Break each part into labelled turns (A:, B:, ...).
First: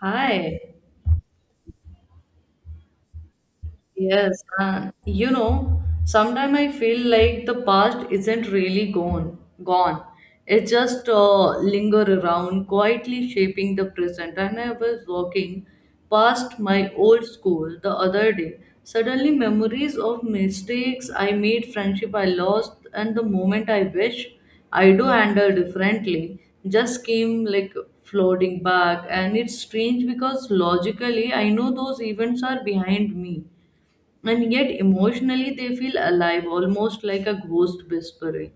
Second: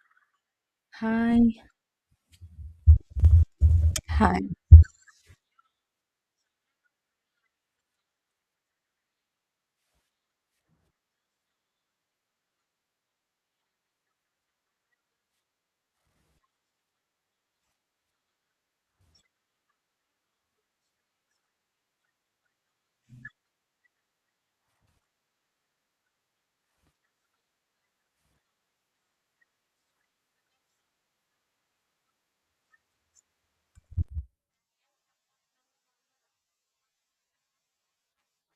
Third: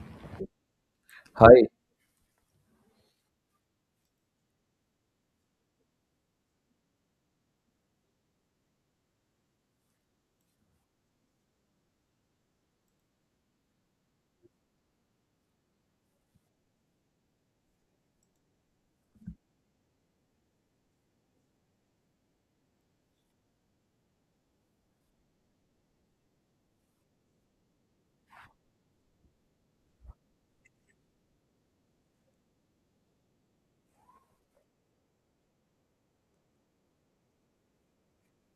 A: Hi.
B: Hi,
C: Hi,
B: hi.
A: Yes, and you know, sometimes I feel like the past isn't really gone. It just linger around, quietly shaping the present. And I was walking past my old school the other day. Suddenly, memories of mistakes I made, friendship I lost, and the moment I wish I do handle differently just came like floating back. And it's strange because logically, I know those events are behind me, and yet emotionally they feel alive, almost like a ghost whispering,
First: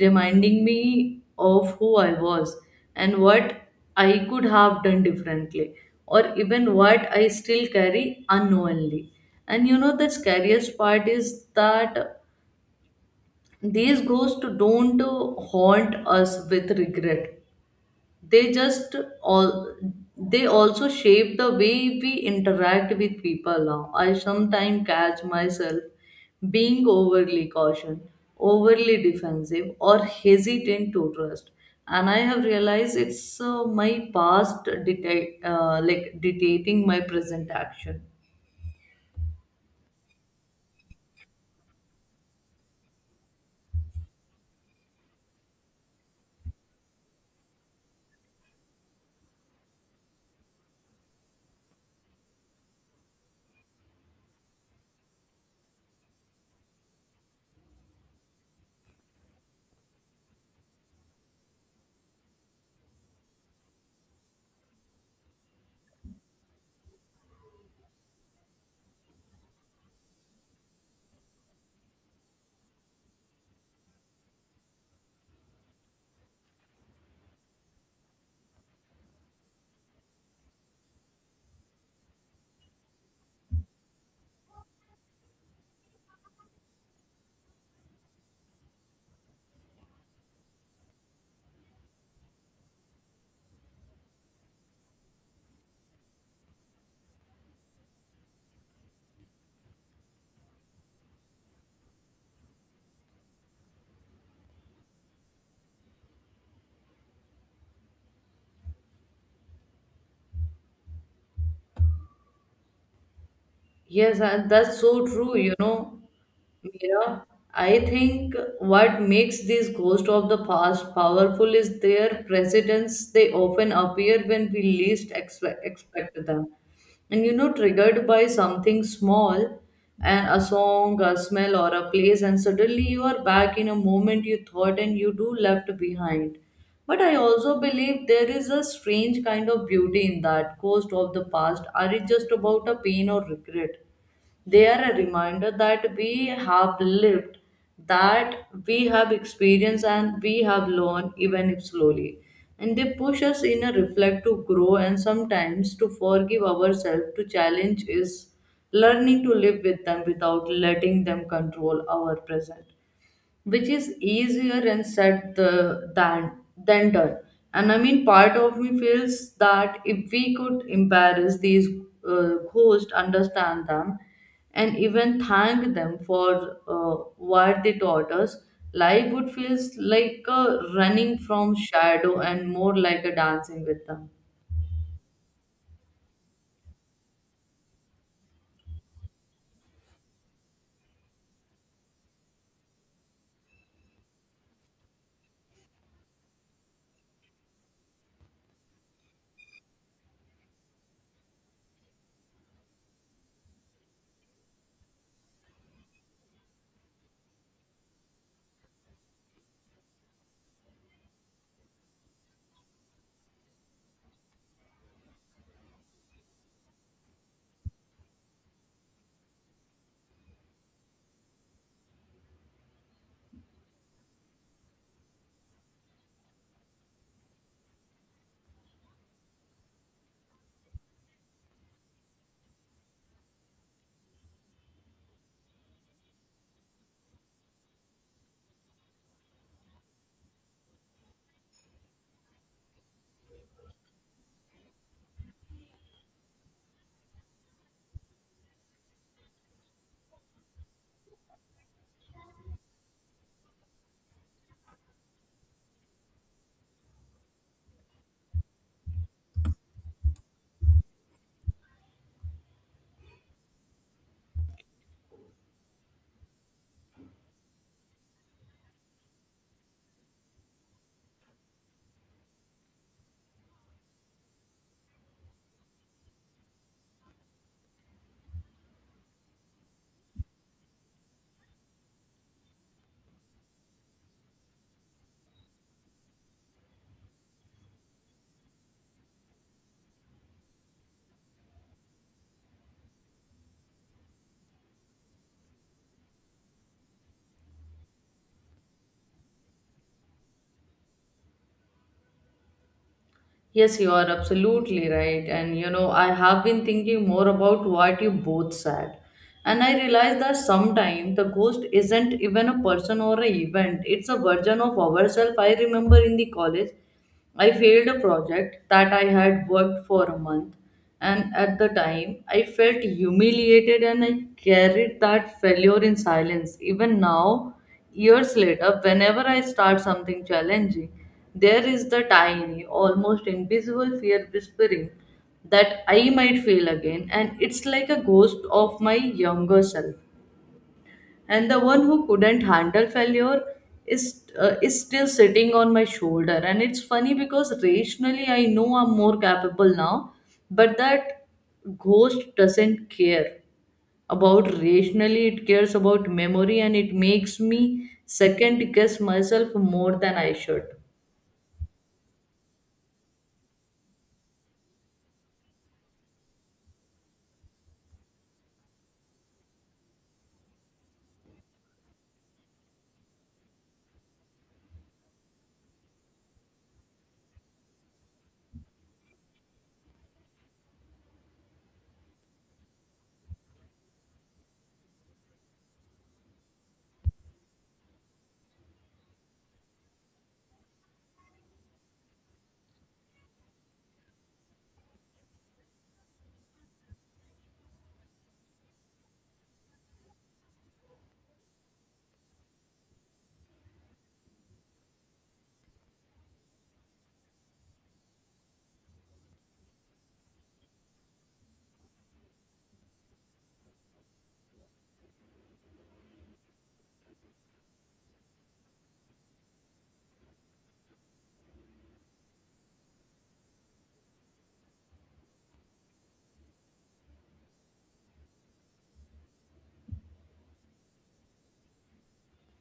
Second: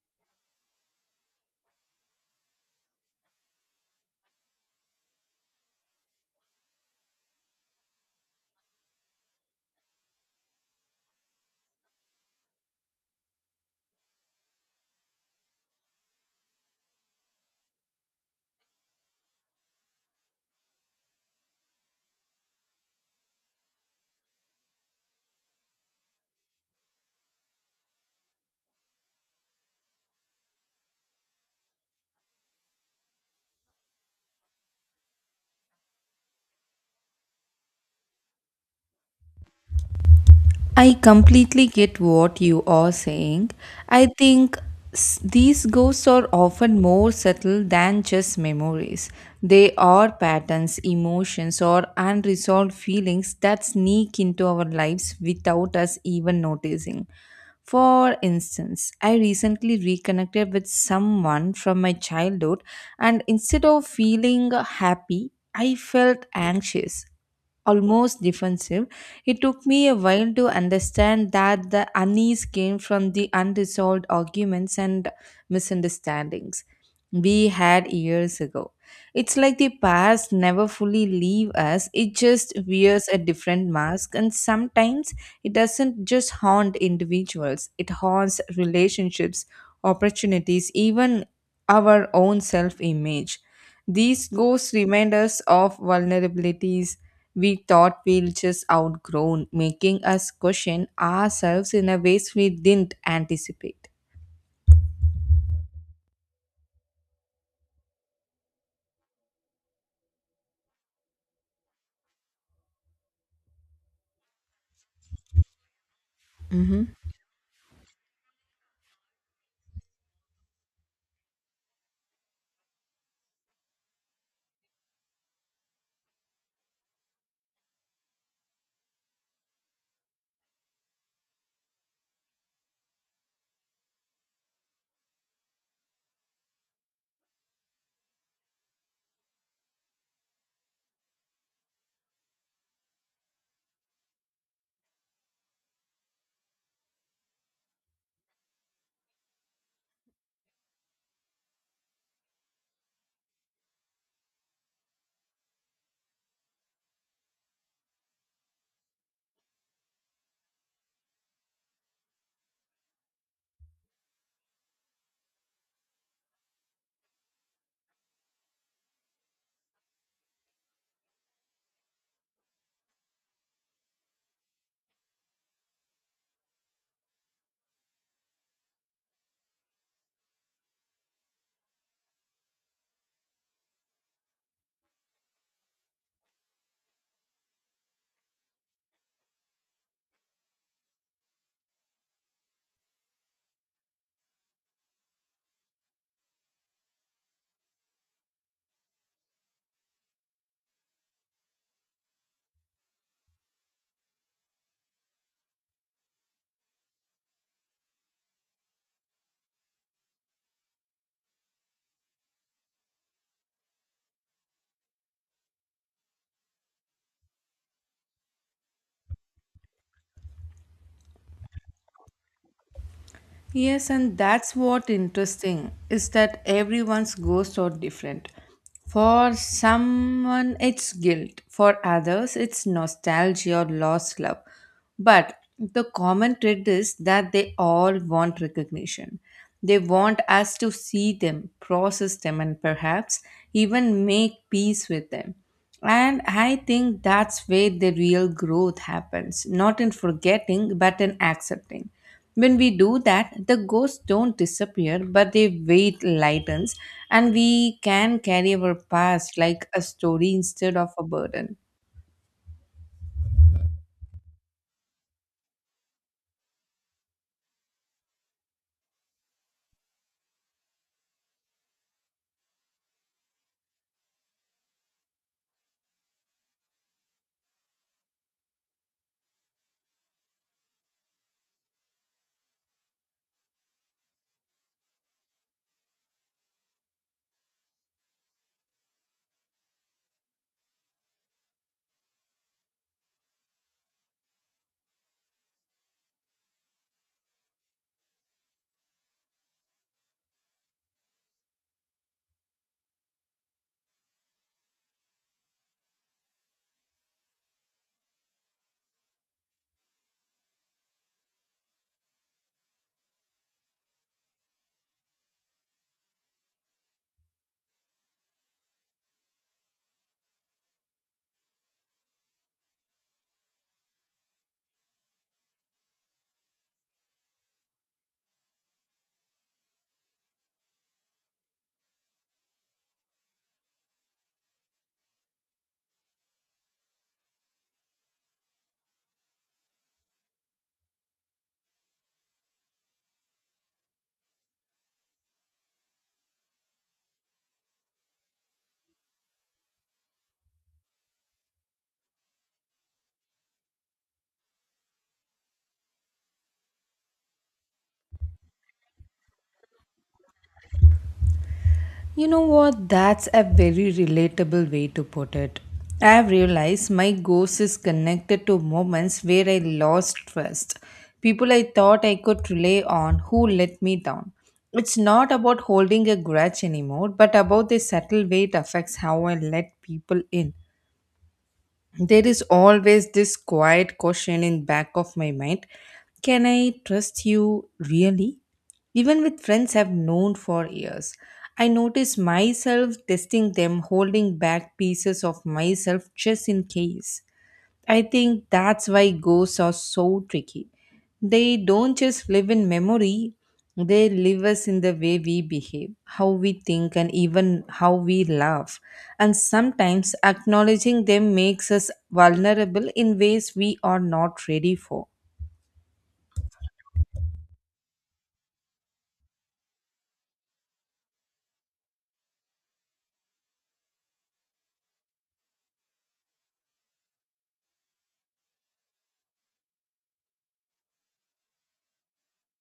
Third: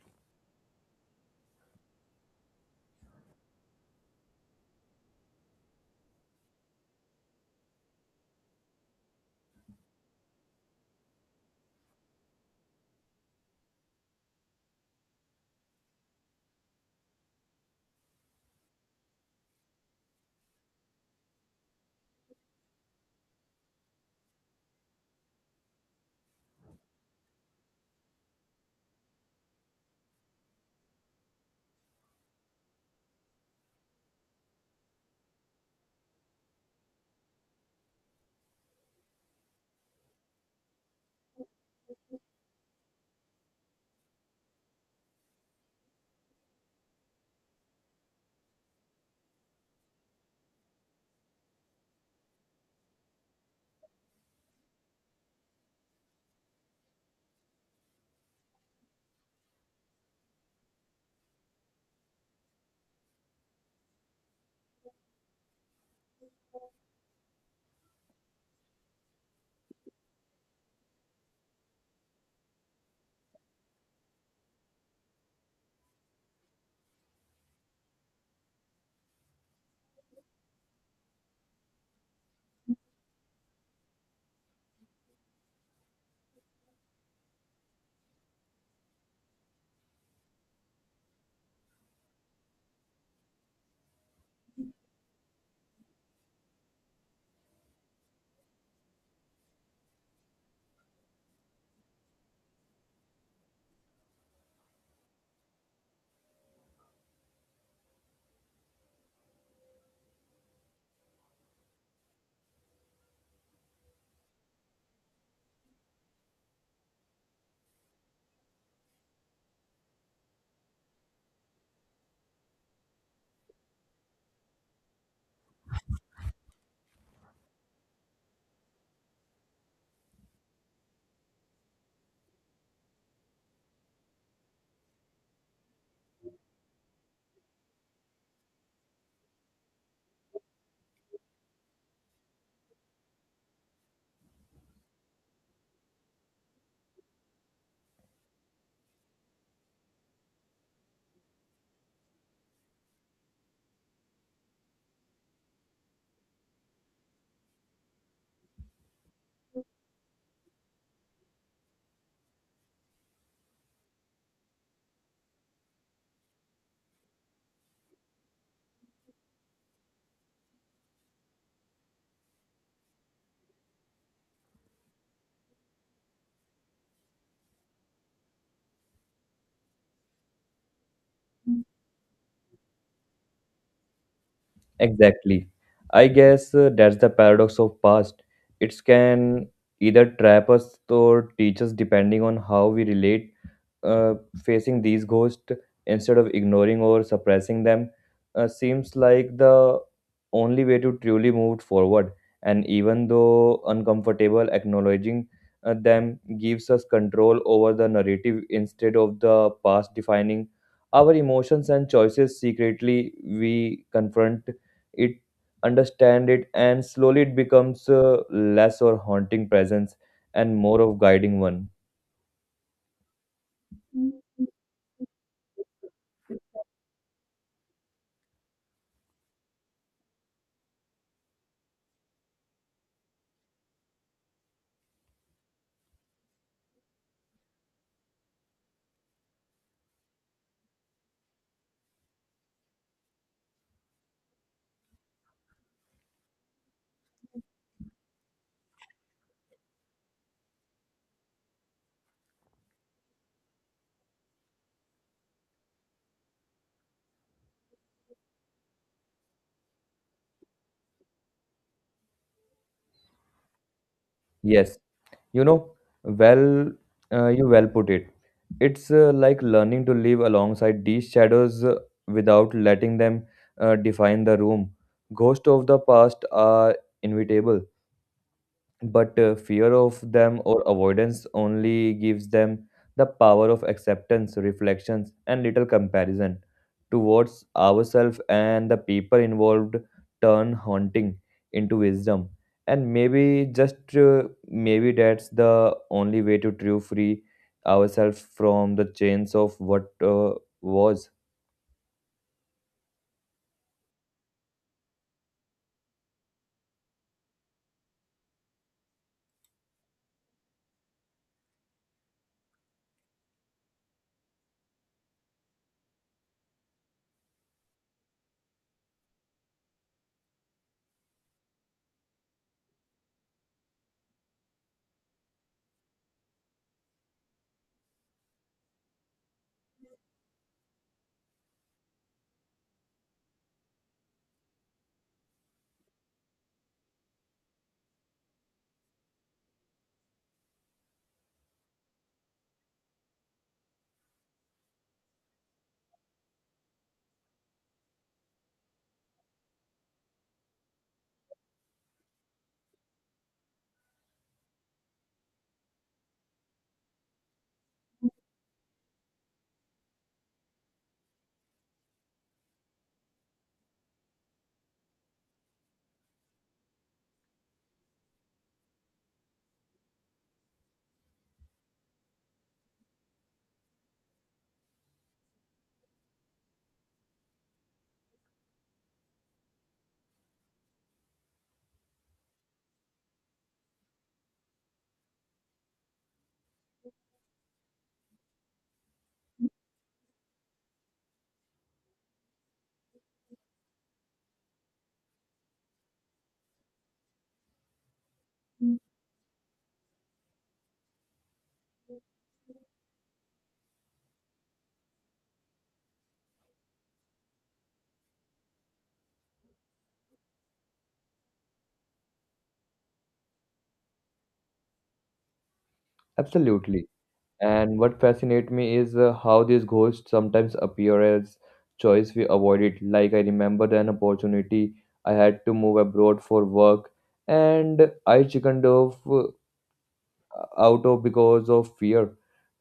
A: reminding me of who I was and what I could have done differently, or even what I still carry unknowingly. And you know, the scariest part is that these ghosts don't haunt us with regret, they just all, they also shape the way we interact with people now. I sometimes catch myself being overly cautious, overly defensive, or hesitant to trust. And I have realized it's my past dictate, like dictating my present action.
B: I completely get what you are saying. I think these ghosts are often more subtle than just memories. They are patterns, emotions, or unresolved feelings that sneak into our lives without us even noticing. For instance, I recently reconnected with someone from my childhood, and instead of feeling happy, I felt anxious, almost defensive. It took me a while to understand that the unease came from the unresolved arguments and misunderstandings we had years ago. It's like the past never fully leaves us, it just wears a different mask, and sometimes it doesn't just haunt individuals, it haunts relationships, opportunities, even our own self image. These ghosts remind us of vulnerabilities we thought we'd just outgrown, making us question ourselves in a ways we didn't anticipate.
A: Yes, and that's so true, you know,
B: Hmm.
A: Mira. I think what makes these ghosts of the past powerful is their presence. They often appear when we least expect them, and you know, triggered by something small, and a song, a smell, or a place, and suddenly you are back in a moment you thought and you do left behind. But I also believe there is a strange kind of beauty in that ghost of the past are it just about a pain or regret. They are a reminder that we have lived, that we have experienced, and we have learned, even if slowly. And they push us in a reflect to grow and sometimes to forgive ourselves. To challenge is learning to live with them without letting them control our present, which is easier and said than done. And I mean, part of me feels that if we could embarrass these ghosts, understand them, and even thank them for what they taught us, life would feel like running from shadow and more like a dancing with them.
C: exactly. I guess that's the paradox of past. It can either trap us or teach us depending on how we relate, uh, facing these ghosts instead of ignoring or suppressing them, seems like the only way to truly move forward. And even though uncomfortable, acknowledging them gives us control over the narrative instead of the past defining our emotions and choices secretly. We confront it, understand it, and slowly it becomes less or haunting presence and more of guiding one.
B: Yes, and that's what interesting is that everyone's ghosts are different. For someone, it's guilt. For others, it's nostalgia or lost love. But the common thread is that they all want recognition. They want us to see them, process them, and perhaps even make peace with them. And I think that's where the real growth happens, not in forgetting, but in accepting. When we do that, the ghosts don't disappear, but their weight lightens, and we can carry our past like a story instead of a burden.
C: Yes. You know, well, you well put it. It's like learning to live alongside these shadows without letting them define the room. Ghosts of the past are inevitable but fear of them or avoidance only gives them the power of acceptance, reflections, and little comparison towards ourselves and the people involved turn haunting into wisdom. And maybe just maybe that's the only way to true free ourselves from the chains of what was.
A: Yes, you are absolutely right. And you know, I have been thinking more about what you both said. And I realized that sometimes the ghost isn't even a person or an event, it's a version of ourselves. I remember in the college, I failed a project that I had worked for a month, and at the time, I felt humiliated, and I carried that failure in silence. Even now, years later, whenever I start something challenging, there is the tiny, almost invisible fear whispering that I might fail again, and it's like a ghost of my younger self, and the one who couldn't handle failure is still sitting on my shoulder. And it's funny because rationally I know I'm more capable now, but that ghost doesn't care about rationally, it cares about memory, and it makes me second guess myself more than I should.
B: You know what? That's a very relatable way to put it. I have realized my ghost is connected to moments where I lost trust, people I thought I could rely on who let me down. It's not about holding a grudge anymore, but about the subtle way it affects how I let people in. There is always this quiet question in back of my mind, can I trust you, really, even with friends I've known for years. I notice myself testing them, holding back pieces of myself just in case. I think that's why ghosts are so tricky. They don't just live in memory, they live us in the way we behave, how we think, and even how we laugh. And sometimes acknowledging them makes us vulnerable in ways we are not ready for.
C: Absolutely. And what fascinates me is how these ghosts sometimes appear as choice we avoided. Like I remember an opportunity I had to move abroad for work, and I chickened off out of because of fear,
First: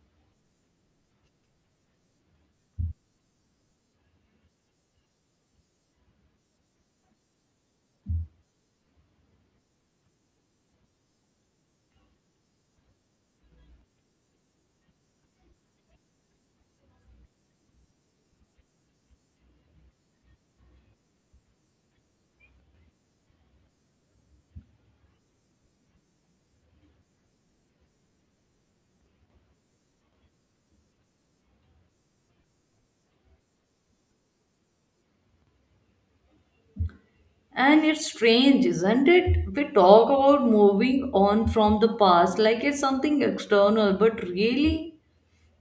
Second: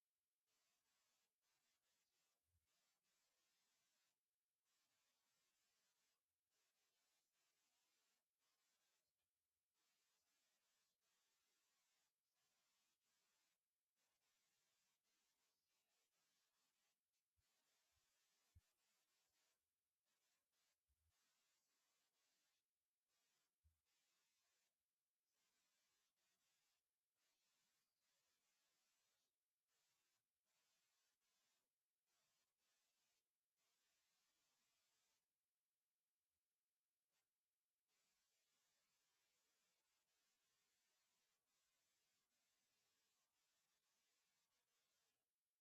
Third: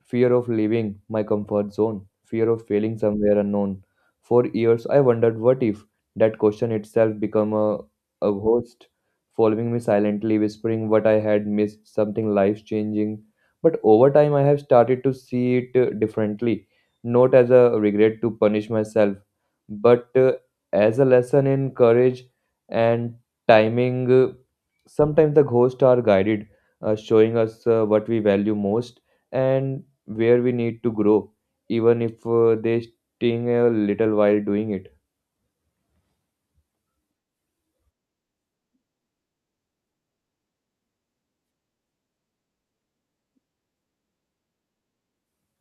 C: fear of leaving my comfort zone, fear of failing somewhere unknown. For years, I wondered what if that question itself became a ghost, following me silently, whispering what I had missed, something life changing. But over time, I have started to see it differently, not as a regret to punish myself, but as a lesson in courage and timing. Sometimes the ghosts are guided, showing us what we value most and where we need to grow, even if they sting a little while doing it.
A: And it's strange, isn't it? We talk about moving on from the past like it's something external, but really,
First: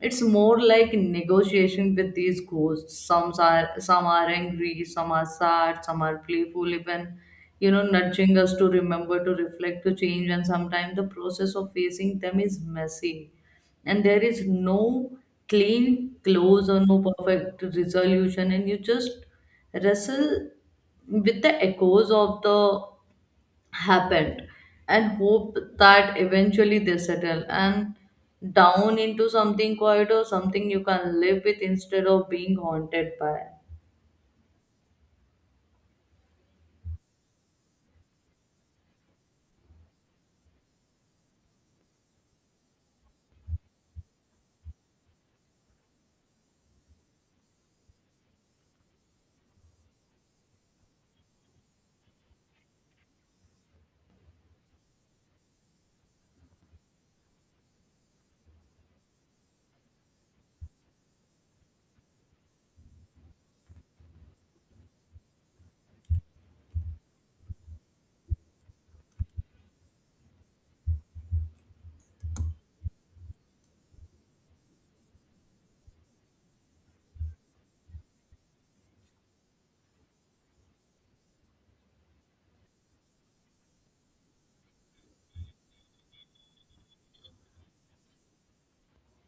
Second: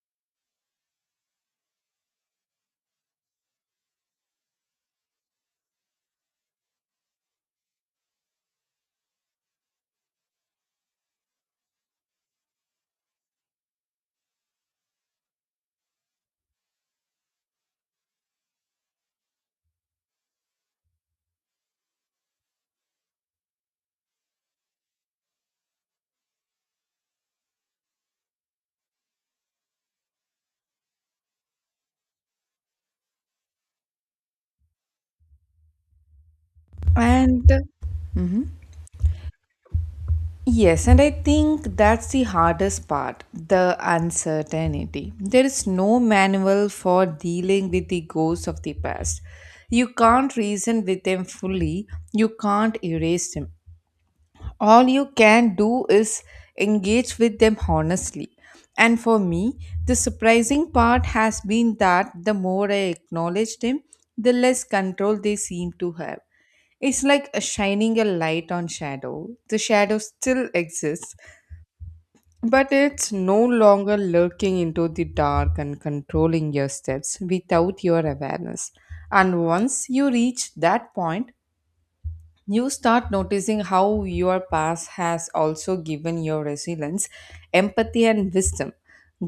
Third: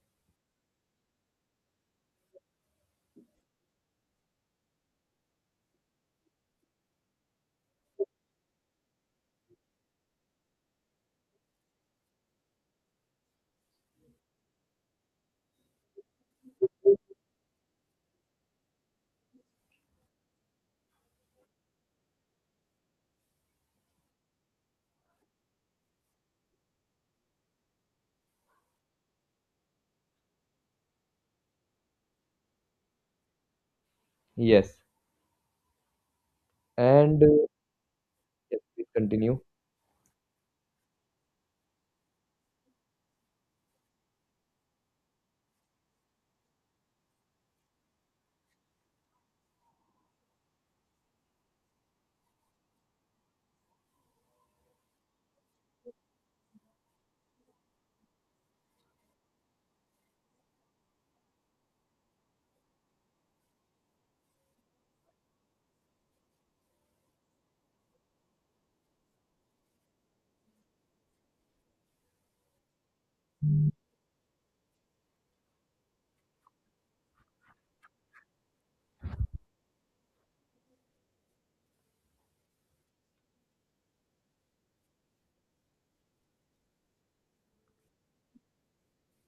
A: it's more like negotiation with these ghosts. Some are angry, some are sad, some are playful, even you know, nudging us to remember, to reflect, to change. And sometimes the process of facing them is messy, and there is no clean close or no perfect resolution, and you just wrestle with the echoes of the happened, and hope that eventually they settle and down into something quiet or something you can live with instead of being haunted by.
C: Yes, and
B: And
C: yes, please continue.
B: yes, and I think that's the hardest part, the uncertainty. There is no manual for dealing with the ghosts of the past. You can't reason with them fully, you can't erase them. All you can do is engage with them honestly. And for me, the surprising part has been that the more I acknowledge them, the less control they seem to have. It's like a shining a light on shadow. The shadow still exists, but it's no longer lurking into the dark and controlling your steps without your awareness. And once you reach that point, you start noticing how your past has also given your resilience, empathy, and wisdom.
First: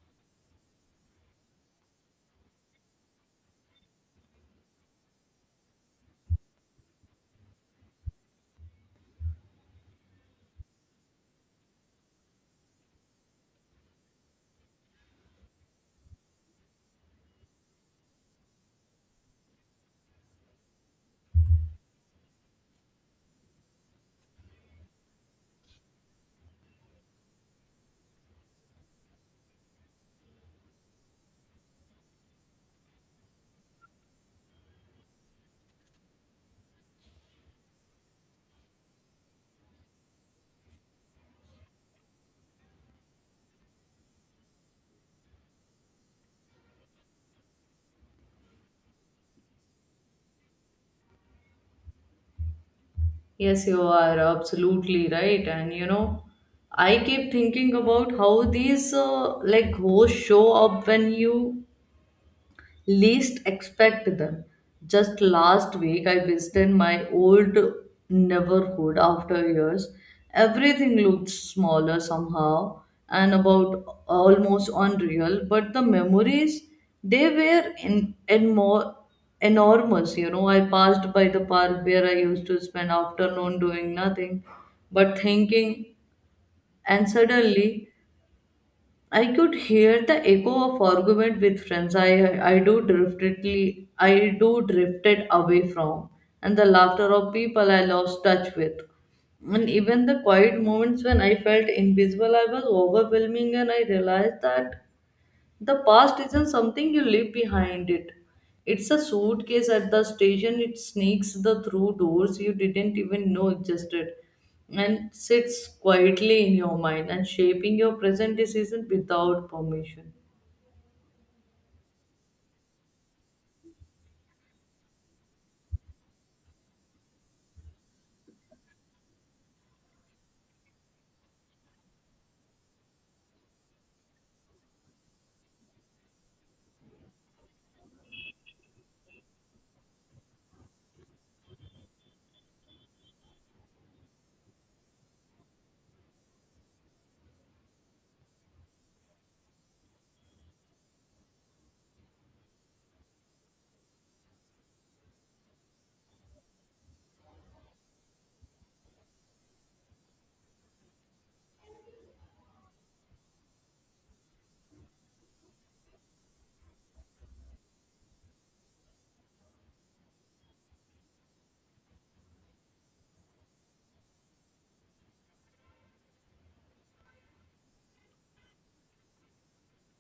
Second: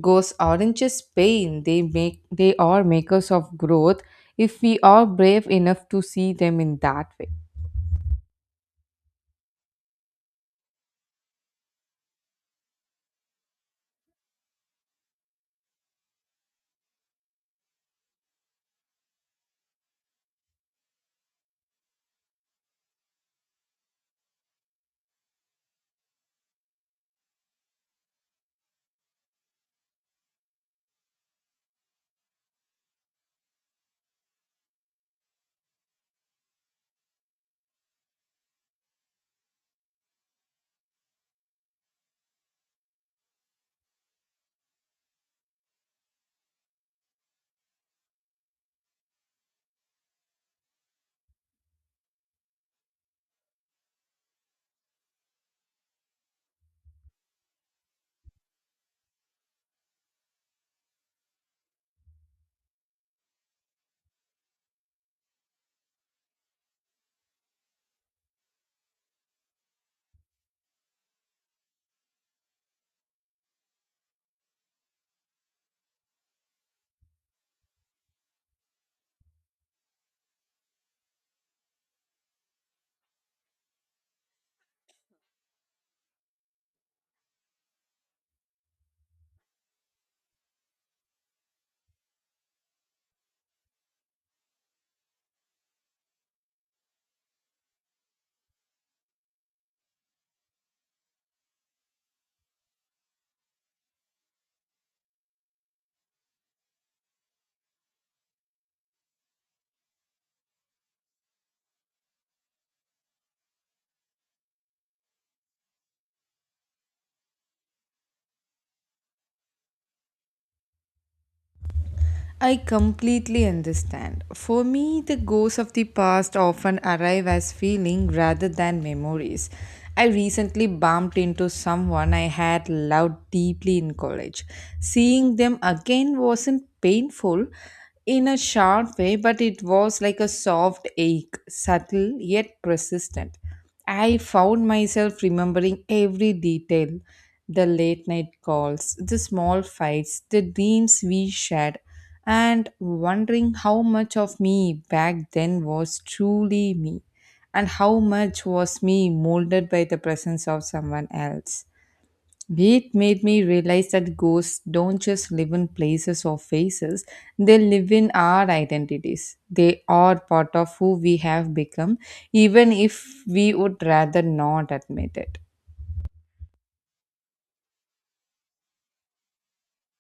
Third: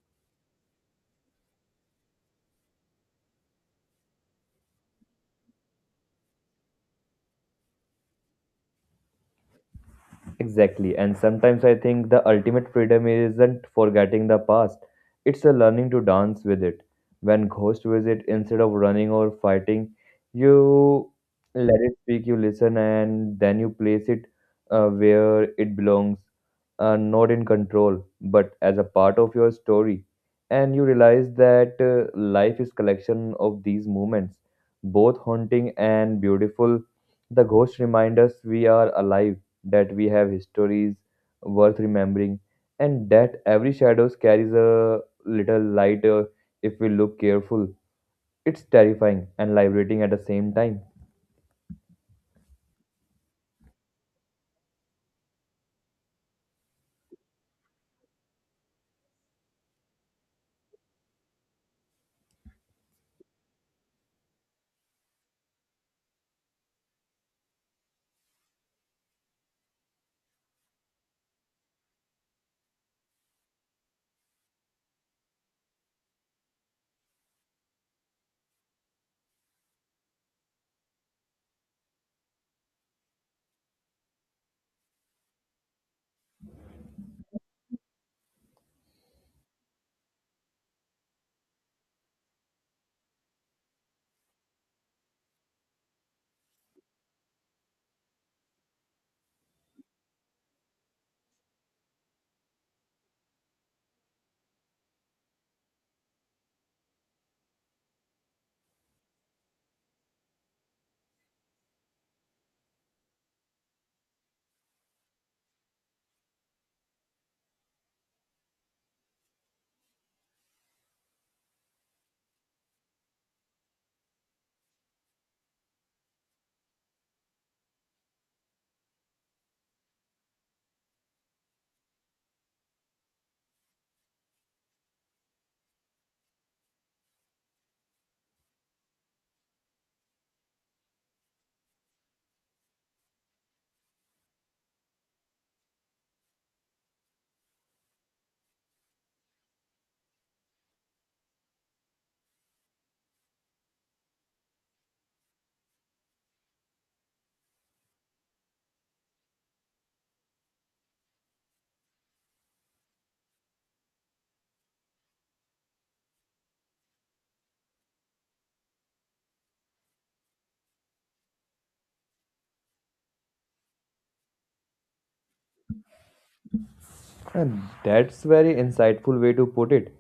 B: Ghosts aren't just pain, they make they are makers of growth if we are brave enough to see them in that way.
C: Exactly. And sometimes I think the ultimate freedom isn't forgetting the past, it's a learning to dance with it. When ghosts visit, instead of running or fighting, you let it speak, you listen, and then you place it where it belongs, not in control, but as a part of your story. And you realize that life is collection of these moments, both haunting and beautiful. The ghosts remind us we are alive, that we have histories worth remembering, and that every shadow carries a little light if we look careful. It's terrifying and liberating at the same time.
A: Yes, you are absolutely right. And you know, I keep thinking about how these like ghosts show up when you least expect them. Just last week, I visited my old neighborhood after years. Everything looked smaller somehow and about almost unreal, but the memories they were in more enormous. You know, I passed by the park where I used to spend afternoon doing nothing but thinking, and suddenly I could hear the echo of argument with friends I do drifted away from, and the laughter of people I lost touch with. And even the quiet moments when I felt invisible I was overwhelming, and I realized that the past isn't something you leave behind it. It's a suitcase at the station. It sneaks the through doors you didn't even know existed, and sits quietly in your mind and shaping your present decision without permission.
B: I completely understand. For me, the ghosts of the past often arrive as feeling rather than memories. I recently bumped into someone I had loved deeply in college. Seeing them again wasn't painful in a sharp way, but it was like a soft ache, subtle yet persistent. I found myself remembering every detail, the late night calls, the small fights, the dreams we shared, and wondering how much of me back then was truly me and how much was me molded by the presence of someone else. It made me realize that ghosts don't just live in places or faces, they live in our identities. They are part of who we have become, even if we would rather not admit it.
C: And that's very insightful way to put it.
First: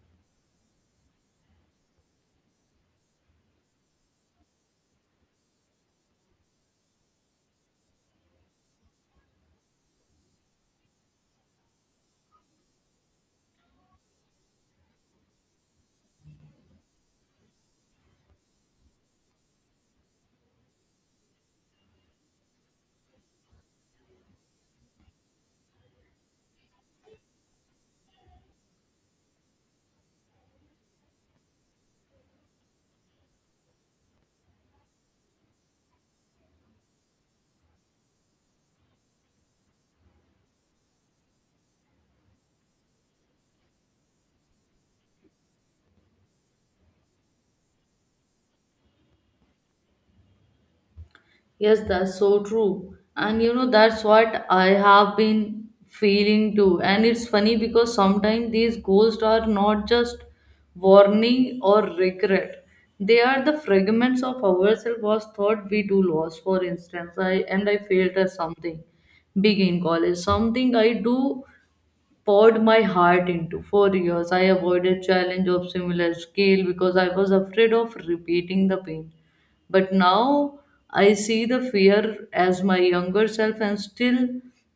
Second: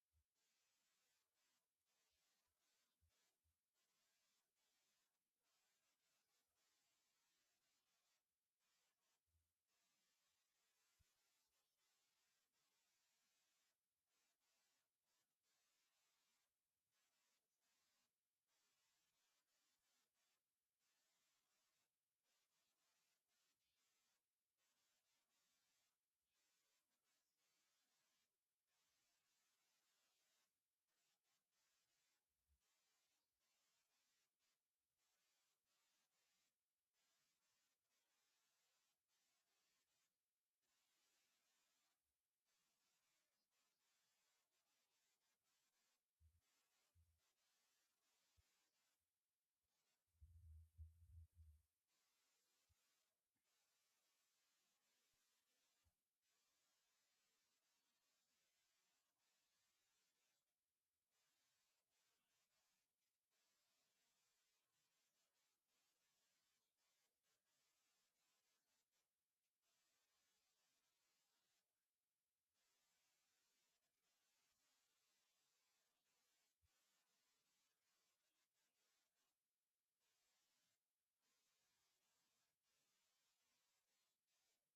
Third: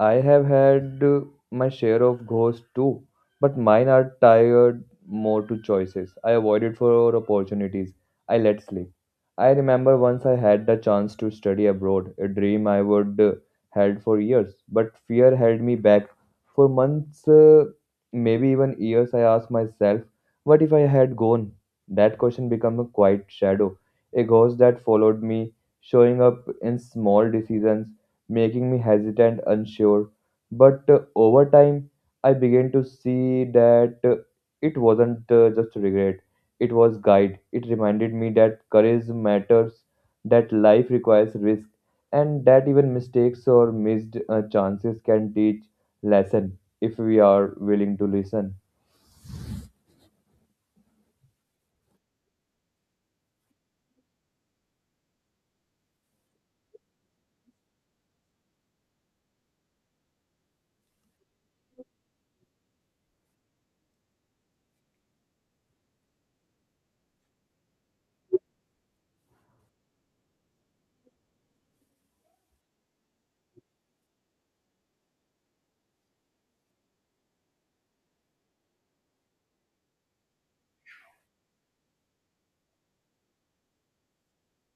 C: I have had my share of ghosts too, but mine are tired more to choices. I avoided for opportunities. I let slip. I remember once I had the chance to study abroad, a dream I would had for years, but fear held me back. For months, maybe even years, I asked myself, what if I had gone? That question became a quiet shadow, a ghost that followed me, showing up in small decisions making me hesitant, unsure. But over time, I began to see that it wasn't just regret, it was guide. It reminded me that courage matters, that life requires risk, and that even mistakes or missed chances can teach lesson if we are willing to listen.
A: Yes, that's so true. And you know, that's what I have been feeling too. And it's funny because sometimes these ghosts are not just warning or regret. They are the fragments of ourselves was thought we do lost. For instance, I failed at something big in college. Something I do poured my heart into. For years, I avoided challenge of similar scale because I was afraid of repeating the pain. But now I see the fear as my younger self and still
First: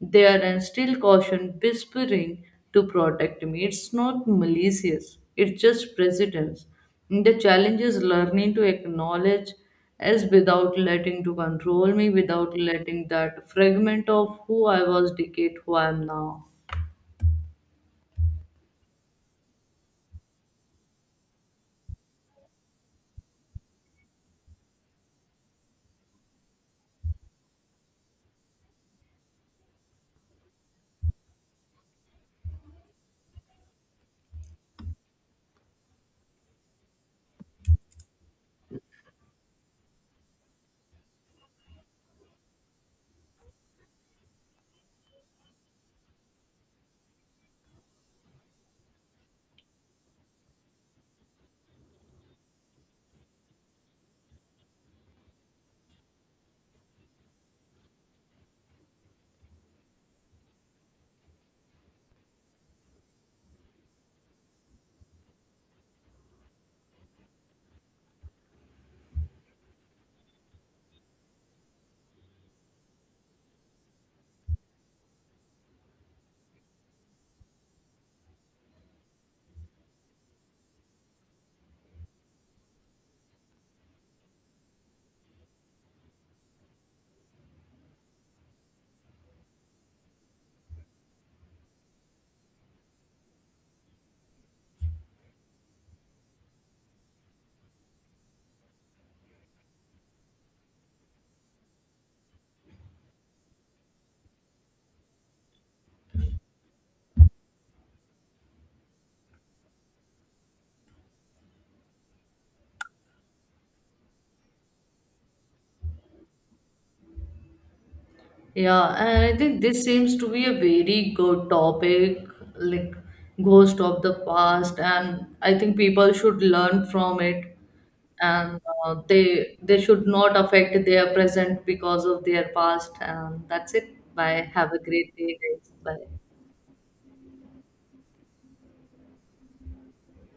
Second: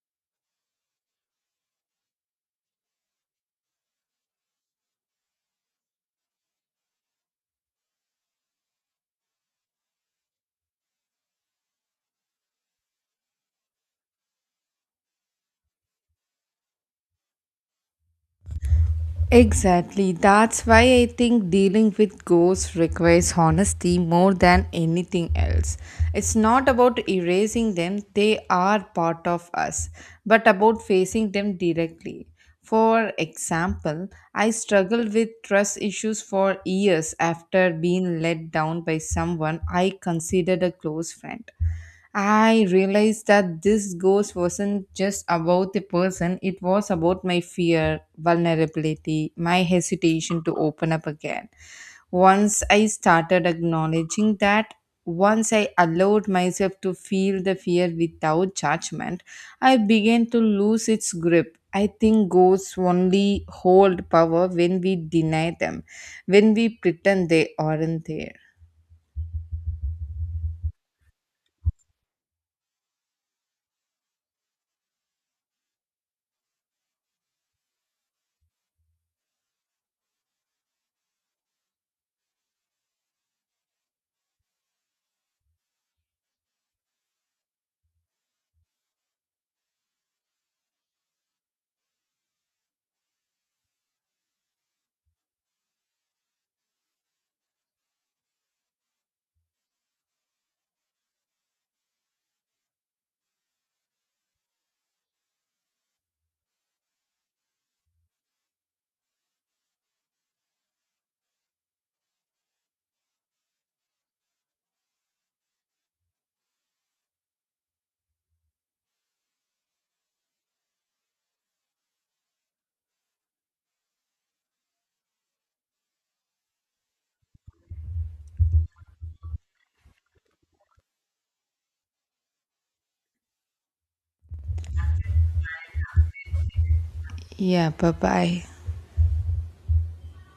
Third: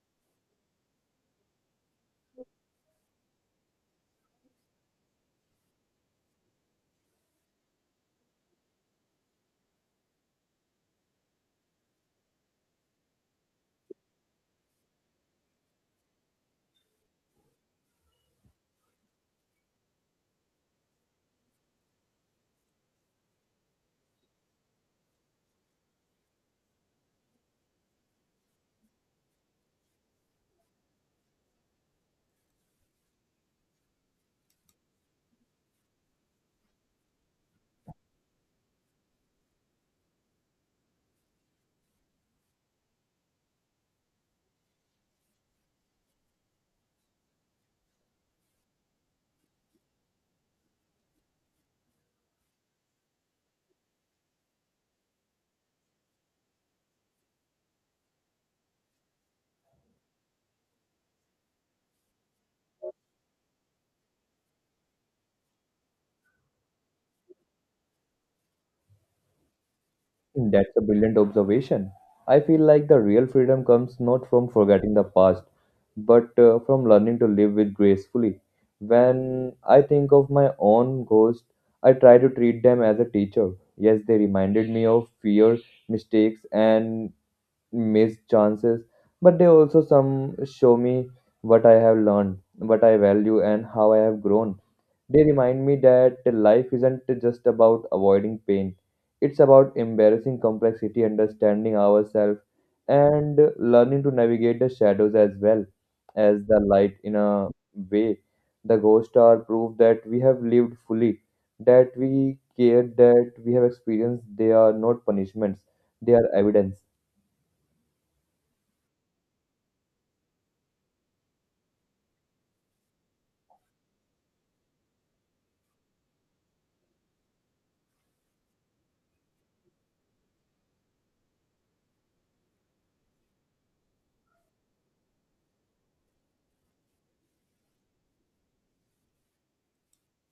A: there, and still caution whispering to protect me. It's not malicious, it's just precedence. The challenge is learning to acknowledge as without letting to control me, without letting that fragment of who I was dictate who I am now.
B: Exactly. That's why I think dealing with ghosts requires honesty more than anything else. It's not about erasing them, they are part of us, but about facing them directly. For example, I struggled with trust issues for years after being let down by someone I considered a close friend. I realized that this ghost wasn't just about the person, it was about my fear, vulnerability, my hesitation to open up again. Once I started acknowledging that, once I allowed myself to feel the fear without judgment, I began to lose its grip. I think ghosts only hold power when we deny them, when we pretend they aren't there.
C: That's a brilliant observation. I feel like the real freedom comes not from forgetting the past, but from learning to live with gracefully. When I think of my own ghost, I try to treat them as a teacher. Yes, they reminded me of fear, mistakes, and missed chances, but they also some show me what I have learned, what I value, and how I have grown. They remind me that life isn't just about avoiding pain, it's about embracing complexity, understanding ourselves, and learning to navigate the shadows as well as the light in a way. The ghosts are proof that we have lived fully, that we cared, that we have experienced. They are not punishments, they are evidence.
A: Yeah, and I think this seems to be a very good topic, like ghost of the past, and I think people should learn from it, and they should not affect their present because of their past. And that's it. Bye. Have a great day, guys. Bye.
B: Yeah, bye bye.